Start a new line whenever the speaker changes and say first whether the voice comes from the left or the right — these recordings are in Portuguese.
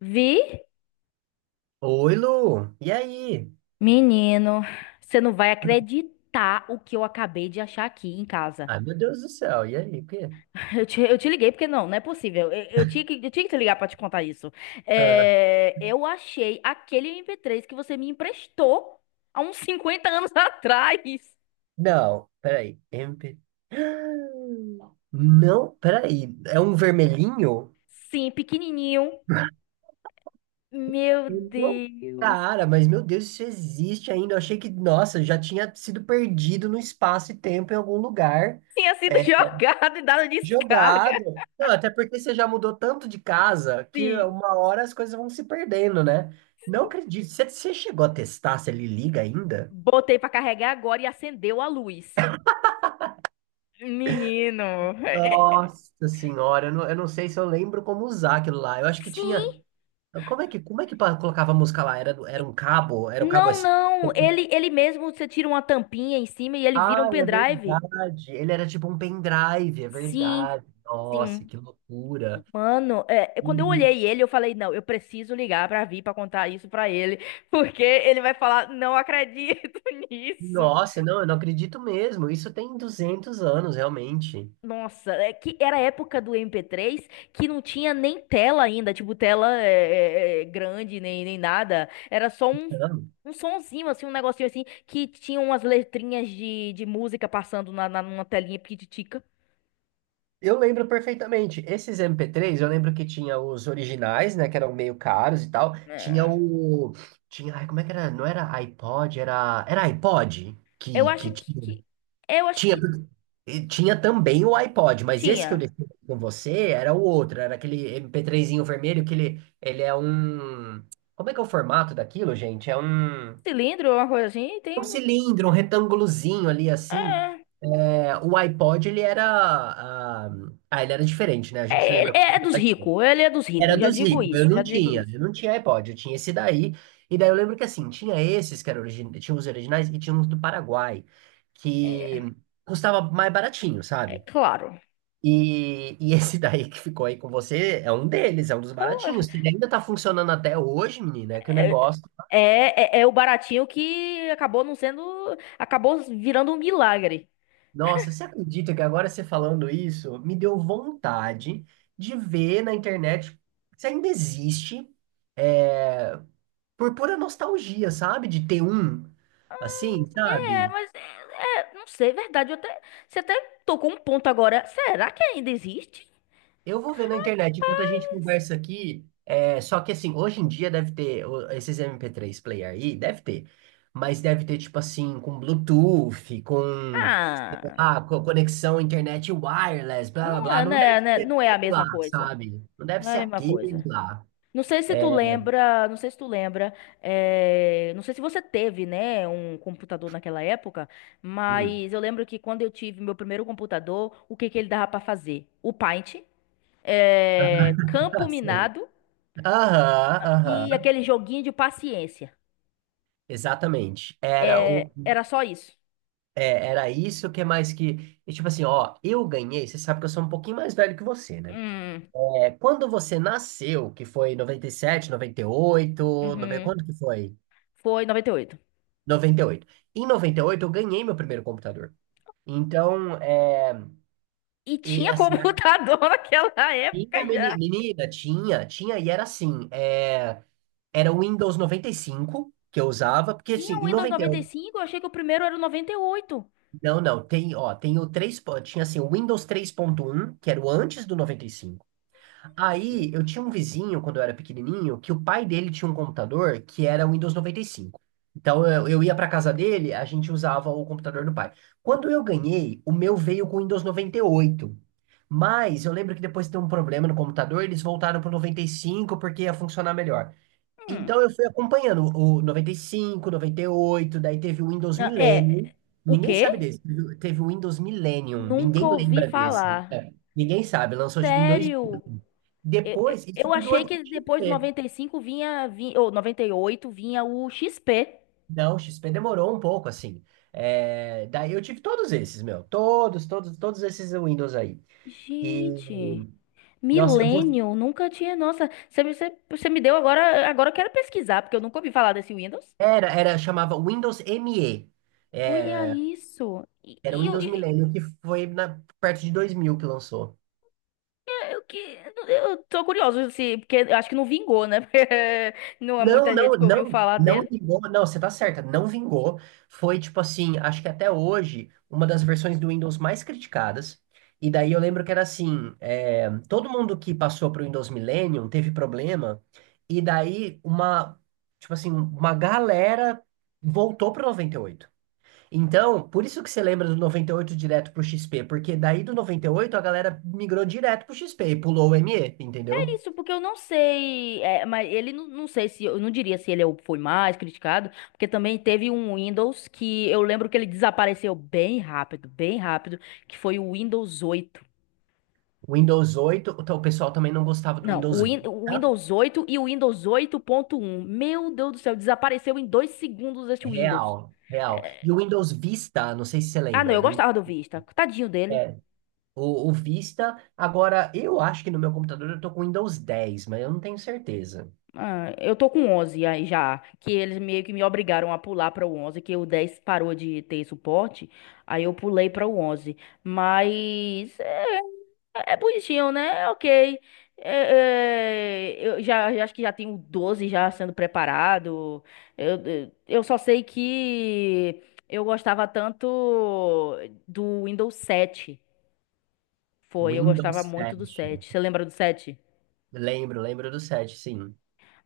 left: Vi?
right: Oi, Lu. E aí?
left: Menino, você não vai acreditar o que eu acabei de achar aqui em casa.
right: Ai, meu Deus do céu. E aí? O quê?
left: Eu te liguei porque não é possível. Eu tinha que te ligar pra te contar isso.
right: Ah,
left: É, eu achei aquele MP3 que você me emprestou há uns 50 anos atrás.
right: não, peraí. MP... Não, peraí. É um vermelhinho?
left: Sim, pequenininho. Meu
right: Eu Não,
left: Deus.
right: cara, mas meu Deus, isso existe ainda. Eu achei que, nossa, já tinha sido perdido no espaço e tempo em algum lugar.
left: Tinha sido
right: É,
left: jogado e dado descarga.
right: jogado. Não, até porque você já mudou tanto de casa que
left: Sim.
right: uma hora as coisas vão se perdendo, né? Não acredito. Você chegou a testar se ele liga ainda?
left: Botei pra carregar agora e acendeu a luz. Menino. é- é-
right: Nossa senhora, eu não sei se eu lembro como usar aquilo lá. Eu acho que tinha.
left: Sim.
right: Como é que colocava a música lá? Era um cabo? Era o cabo
left: Não, não.
right: SP?
left: Ele mesmo, você tira uma tampinha em cima e ele vira um
right: Ah, é
left: pendrive.
right: verdade. Ele era tipo um pendrive, é
left: Sim,
right: verdade. Nossa,
left: sim.
right: que loucura.
left: Mano, quando eu
right: E,
left: olhei ele, eu falei, não, eu preciso ligar pra vir pra contar isso pra ele, porque ele vai falar, não acredito nisso.
right: Nossa, não, eu não acredito mesmo. Isso tem 200 anos, realmente.
left: Nossa, é que era a época do MP3, que não tinha nem tela ainda, tipo, tela grande, nem nada. Era só um sonzinho, assim, um negocinho assim, que tinha umas letrinhas de música passando numa telinha pititica.
right: Eu lembro perfeitamente. Esses MP3. Eu lembro que tinha os originais, né, que eram meio caros e tal.
left: É.
right: Tinha, ai, como é que era? Não era iPod, era iPod
left: Eu
right: que
left: acho
right: que
left: que,
right: tinha.
left: que- eu acho
right: Tinha,
left: que
right: e tinha também o iPod, mas esse que eu
left: tinha
right: deixei com você era o outro, era aquele MP3zinho vermelho que ele é um. Como é que é o formato daquilo, gente? É um
left: cilindro, uma coisa assim, tem um,
right: cilindro, um retângulozinho ali assim.
left: é,
right: É, o iPod ele era diferente, né? A gente
left: ele
right: lembra como
left: é
right: era
left: é
right: o
left: dos
right: iPod.
left: ricos, ele é dos
right: Era
left: ricos, já
right: dos
left: digo
right: ricos, eu
left: isso, já
right: não
left: digo
right: tinha,
left: isso.
right: eu não tinha iPod, eu tinha esse daí. E daí eu lembro que assim, tinha esses que eram origin... tinha os originais e tinha uns do Paraguai, que
left: É,
right: custava mais baratinho,
left: é
right: sabe?
left: claro.
right: E, esse daí que ficou aí com você é um deles, é um dos
left: Claro.
right: baratinhos. Se Ele ainda tá funcionando até hoje, menina, é que o
left: É,
right: negócio.
left: é o baratinho que acabou não sendo, acabou virando um milagre.
right: Nossa, você acredita que agora você falando isso me deu vontade de ver na internet se ainda existe, por pura nostalgia, sabe? De ter um,
left: Ah,
right: assim,
left: é,
right: sabe?
left: mas é, não sei, é verdade, você até tocou um ponto agora. Será que ainda existe?
right: Eu vou ver na internet enquanto a gente conversa aqui. É, só que assim, hoje em dia deve ter esses MP3 player aí, deve ter. Mas deve ter, tipo assim, com Bluetooth, com,
left: Ah,
right: ah, com conexão internet wireless, blá blá
left: não
right: blá.
left: é,
right: Não deve ser
left: não é a
right: aquele lá,
left: mesma coisa.
right: sabe? Não deve
left: Não é a
right: ser
left: mesma
right: aquele
left: coisa.
right: lá.
left: Não sei se tu lembra, não sei se você teve, né, um computador naquela época,
right: Hum.
left: mas eu lembro que quando eu tive meu primeiro computador, o que que ele dava pra fazer? O Paint, campo
right: Ah, sei.
left: minado,
right: Aham,
left: e
right: aham.
left: aquele joguinho de paciência.
right: Exatamente. Era
left: Eh,
right: o,
left: era só isso.
right: é, era isso que é mais que. E tipo assim, ó, eu ganhei. Você sabe que eu sou um pouquinho mais velho que você, né?
left: Hum,
right: É, quando você nasceu, que foi noventa noventa e sete noventa e oito 90,
left: uhum.
right: quando que foi?
left: Foi 98.
right: Noventa e oito. Em 98 eu ganhei meu primeiro computador. Então,
left: E oito. E
right: e,
left: tinha
right: assim,
left: computador naquela
right: tinha
left: época já.
right: menina, tinha, e era assim, era o Windows 95 que eu usava, porque assim,
left: Tinha o
right: em
left: Windows
right: noventa.
left: 95, eu achei que o primeiro era o 98.
right: Não, não, tem, ó, tem o 3. Tinha assim, o Windows 3.1, que era o antes do 95. Aí, eu tinha um vizinho, quando eu era pequenininho, que o pai dele tinha um computador que era o Windows 95. Então, eu ia pra casa dele, a gente usava o computador do pai. Quando eu ganhei, o meu veio com o Windows 98. Mas eu lembro que depois de ter um problema no computador, eles voltaram pro 95 porque ia funcionar melhor.
left: Hum.
right: Então eu fui acompanhando o noventa noventa e cinco noventa e oito daí teve o Windows
left: Não,
right: Millennium.
left: é, o
right: Ninguém sabe
left: quê?
right: desse. Teve o Windows Millennium,
left: Nunca
right: ninguém
left: ouvi
right: lembra desse.
left: falar.
right: É, ninguém sabe, lançou tipo em
left: Sério?
right: 2000.
left: Eu,
right: Depois, isso
left: eu
right: tudo
left: achei
right: antes do
left: que depois do
right: XP.
left: 95 vinha, ou 98 vinha o XP.
right: Não, o XP demorou um pouco, assim. É, daí eu tive todos esses, meu. Todos, todos, todos esses Windows aí. E,
left: Gente,
right: Nossa,
left: Millennium, nunca tinha. Nossa, você me deu agora. Agora eu quero pesquisar, porque eu nunca ouvi falar desse Windows.
right: era, chamava Windows ME.
left: Olha isso. E,
right: Era o
left: e
right: Windows Millennium, que foi perto de 2000 que lançou.
left: eu, que, eu tô curioso, se, porque eu acho que não vingou, né? Porque não é
right: Não,
left: muita gente
right: não,
left: que ouviu
right: não,
left: falar.
right: não vingou, não, você tá certa, não vingou. Foi tipo assim, acho que até hoje, uma das versões do Windows mais criticadas. E daí eu lembro que era assim, todo mundo que passou pro Windows Millennium teve problema, e daí uma, tipo assim, uma galera voltou pro 98. Então, por isso que você lembra do 98 direto pro XP, porque daí do 98 a galera migrou direto pro XP e pulou o ME,
left: É
right: entendeu?
left: isso, porque eu não sei, mas ele não, não sei se, eu não diria se foi mais criticado, porque também teve um Windows que eu lembro que ele desapareceu bem rápido, que foi o Windows 8.
right: O Windows 8, o pessoal também não gostava do
left: Não,
right: Windows
left: o
right: Vista.
left: Windows 8 e o Windows 8.1. Meu Deus do céu, desapareceu em dois segundos esse Windows.
right: Real, real. E o Windows Vista, não sei se você
left: Ah, não,
right: lembra,
left: eu gostava do Vista. Tadinho dele.
right: é, o Vista, agora eu acho que no meu computador eu tô com Windows 10, mas eu não tenho certeza.
left: Ah, eu tô com 11 aí já, que eles meio que me obrigaram a pular para o 11, que o 10 parou de ter suporte, aí eu pulei para o 11. Mas é bonitinho, né? É ok. É, eu já acho que já tenho o 12 já sendo preparado. Eu só sei que eu gostava tanto do Windows sete. Foi, eu gostava
right: Windows
left: muito do sete.
right: 7.
left: Você lembra do sete?
right: Lembro, lembro do 7, sim.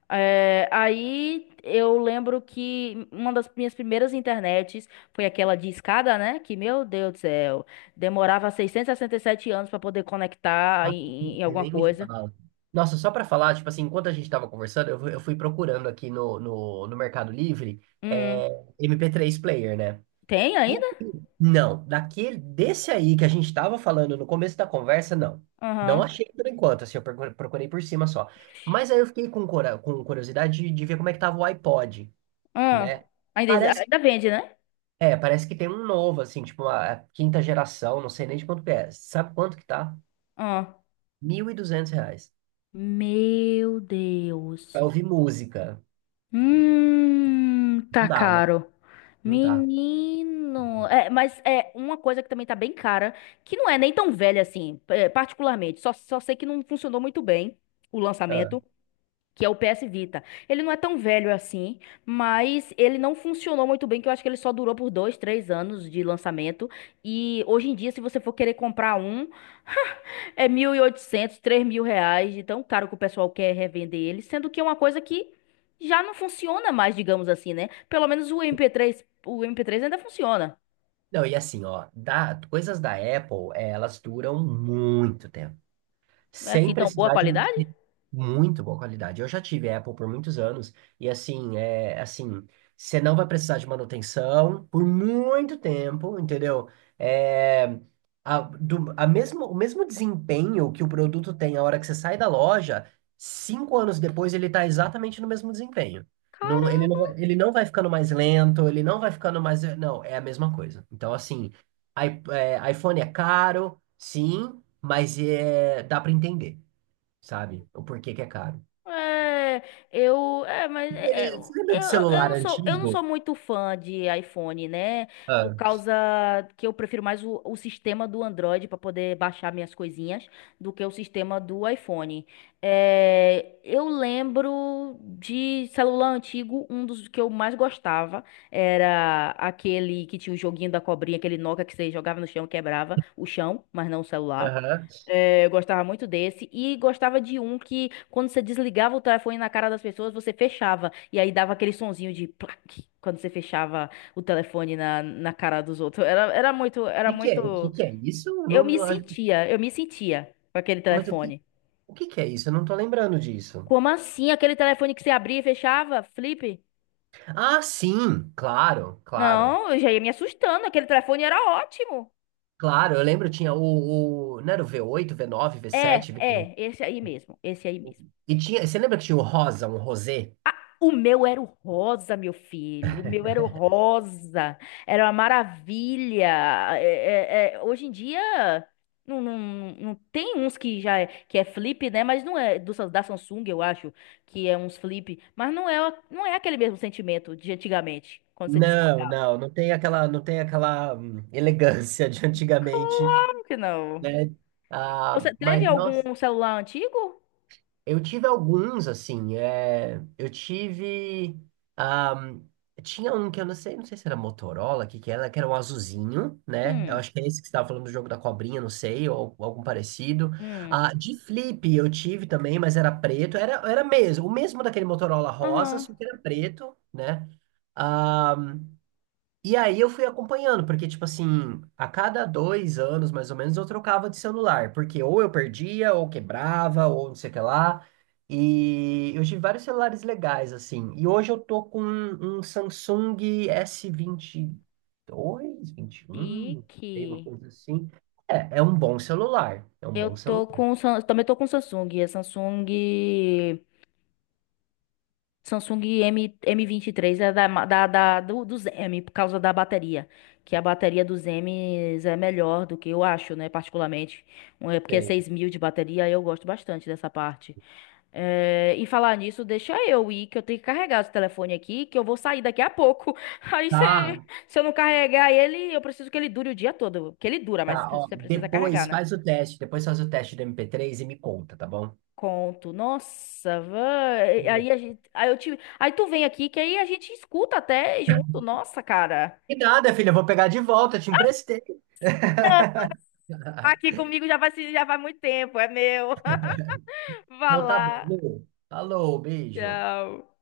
left: É, aí eu lembro que uma das minhas primeiras internets foi aquela de escada, né? Que, meu Deus do céu, demorava 667 anos pra poder conectar
right: Ah,
left: em alguma
right: nem me
left: coisa.
right: fala. Nossa, só para falar, tipo assim, enquanto a gente tava conversando, eu fui procurando aqui no Mercado Livre,
left: Hum,
right: é, MP3 player, né?
left: tem
right: E
left: ainda?
right: aí, não, daquele, desse aí que a gente estava falando no começo da conversa, não. Não
left: Aham.
right: achei por enquanto, assim, eu procurei por cima só. Mas aí eu fiquei com curiosidade de ver como é que tava o iPod,
left: Hum,
right: né?
left: ainda,
right: Parece,
left: ainda vende, né?
right: parece que tem um novo, assim, tipo uma a quinta geração, não sei nem de quanto que é. Sabe quanto que tá?
left: Hum.
right: R$ 1.200.
left: Meu Deus.
right: Pra ouvir música. Não
left: Tá
right: dá, né?
left: caro.
right: Não dá.
left: Menino, é, mas é uma coisa que também tá bem cara, que não é nem tão velha assim, particularmente. Só sei que não funcionou muito bem o
right: Ah.
left: lançamento, que é o PS Vita. Ele não é tão velho assim, mas ele não funcionou muito bem, que eu acho que ele só durou por dois, três anos de lançamento. E hoje em dia, se você for querer comprar um, é 1.800, R$ 3.000, de tão caro que o pessoal quer revender ele, sendo que é uma coisa que já não funciona mais, digamos assim, né? Pelo menos o mp três ainda funciona.
right: Não, e assim, ó, coisas da Apple, elas duram muito tempo.
left: Não é
right: Sem
left: assim tão boa
right: precisar de
left: qualidade?
right: muito boa qualidade. Eu já tive Apple por muitos anos e assim, é assim, você não vai precisar de manutenção por muito tempo, entendeu? É, a, do, a mesmo, o mesmo desempenho que o produto tem a hora que você sai da loja, 5 anos depois ele está exatamente no mesmo desempenho. Não, ele não vai ficando mais lento, ele não vai ficando mais. Não, é a mesma coisa. Então, assim, é, iPhone é caro, sim, mas é, dá para entender, sabe? O porquê que é caro.
left: É, mas
right: Você lembra
left: eu,
right: de celular
left: eu não
right: antigo?
left: sou muito fã de iPhone, né? Por
right: Ah,
left: causa que eu prefiro mais o sistema do Android para poder baixar minhas coisinhas do que o sistema do iPhone. É, eu lembro de celular antigo. Um dos que eu mais gostava era aquele que tinha o joguinho da cobrinha, aquele Nokia que você jogava no chão e quebrava o chão, mas não o celular.
right: aham.
left: É, eu gostava muito desse, e gostava de um que, quando você desligava o telefone na cara das pessoas, você fechava e aí dava aquele sonzinho de plaque quando você fechava o telefone na cara dos outros. Era muito, era
right: O que
left: muito.
right: que é isso? Eu
left: Eu
right: Não,
left: me
right: não, acho-
left: sentia, eu me sentia com aquele
right: Mas
left: telefone.
right: o que que é isso? Eu não tô lembrando disso.
left: Como assim? Aquele telefone que você abria e fechava? Flip?
right: Ah, sim, claro, claro.
left: Não, eu já ia me assustando. Aquele telefone era ótimo.
right: Claro, eu lembro, não era o V8, V9, v sete V...
left: Esse aí mesmo, esse aí mesmo.
right: E tinha, você lembra que tinha o rosa, um rosé?
left: O meu era o rosa, meu filho. O meu era o rosa. Era uma maravilha. Hoje em dia não, não, não tem uns que que é flip, né? Mas não é da Samsung, eu acho, que é uns flip. Mas não é aquele mesmo sentimento de antigamente. Quando você dizia,
right: Não, não, não tem aquela elegância de antigamente,
left: claro que não.
right: né? Ah,
left: Você teve
right: mas nossa.
left: algum celular antigo?
right: Eu tive alguns, assim, ahm, tinha um que eu não sei se era Motorola, que era um azulzinho, né? Eu
left: Hum,
right: acho que é esse que você estava falando do jogo da cobrinha, não sei, ou algum parecido.
left: hum.
right: Ah, de flip eu tive também, mas era preto, era mesmo, o mesmo daquele Motorola rosa,
left: Aham.
right: só que era preto, né? Ah, e aí eu fui acompanhando, porque, tipo assim, a cada 2 anos, mais ou menos, eu trocava de celular, porque ou eu perdia, ou quebrava, ou não sei o que lá. E eu tive vários celulares legais, assim. E hoje eu tô com um Samsung S22, vinte e dois vinte e um
left: Chique.
right: sei, uma coisa assim. É, é um bom celular. É um
left: Eu
right: bom
left: tô
right: celular.
left: com. Também tô com Samsung. É Samsung. Samsung M, M23, é da, ma- da, da, do, do M, por causa da bateria. Que a bateria dos M's é melhor, do que eu acho, né? Particularmente. É porque é
right: Sei.
left: 6.000 de bateria, eu gosto bastante dessa parte. É, e falar nisso, deixa eu ir, que eu tenho que carregar esse telefone aqui, que eu vou sair daqui a pouco. Aí
right: Tá,
left: se eu não carregar ele, eu preciso que ele dure o dia todo. Que ele dura, mas
right: tá, ó.
left: você precisa carregar,
right: Depois
left: né?
right: faz o teste, depois faz o teste do MP3 e me conta, tá bom?
left: Conto, nossa, vai. Aí tu vem aqui que aí a gente escuta até junto, nossa, cara.
right: E nada, filha, eu vou pegar de volta, eu te emprestei.
left: Não, aqui comigo já vai se já vai muito tempo, é meu. Vá
right: Então tá bom,
left: lá.
right: Lu. Falou, beijo.
left: Tchau.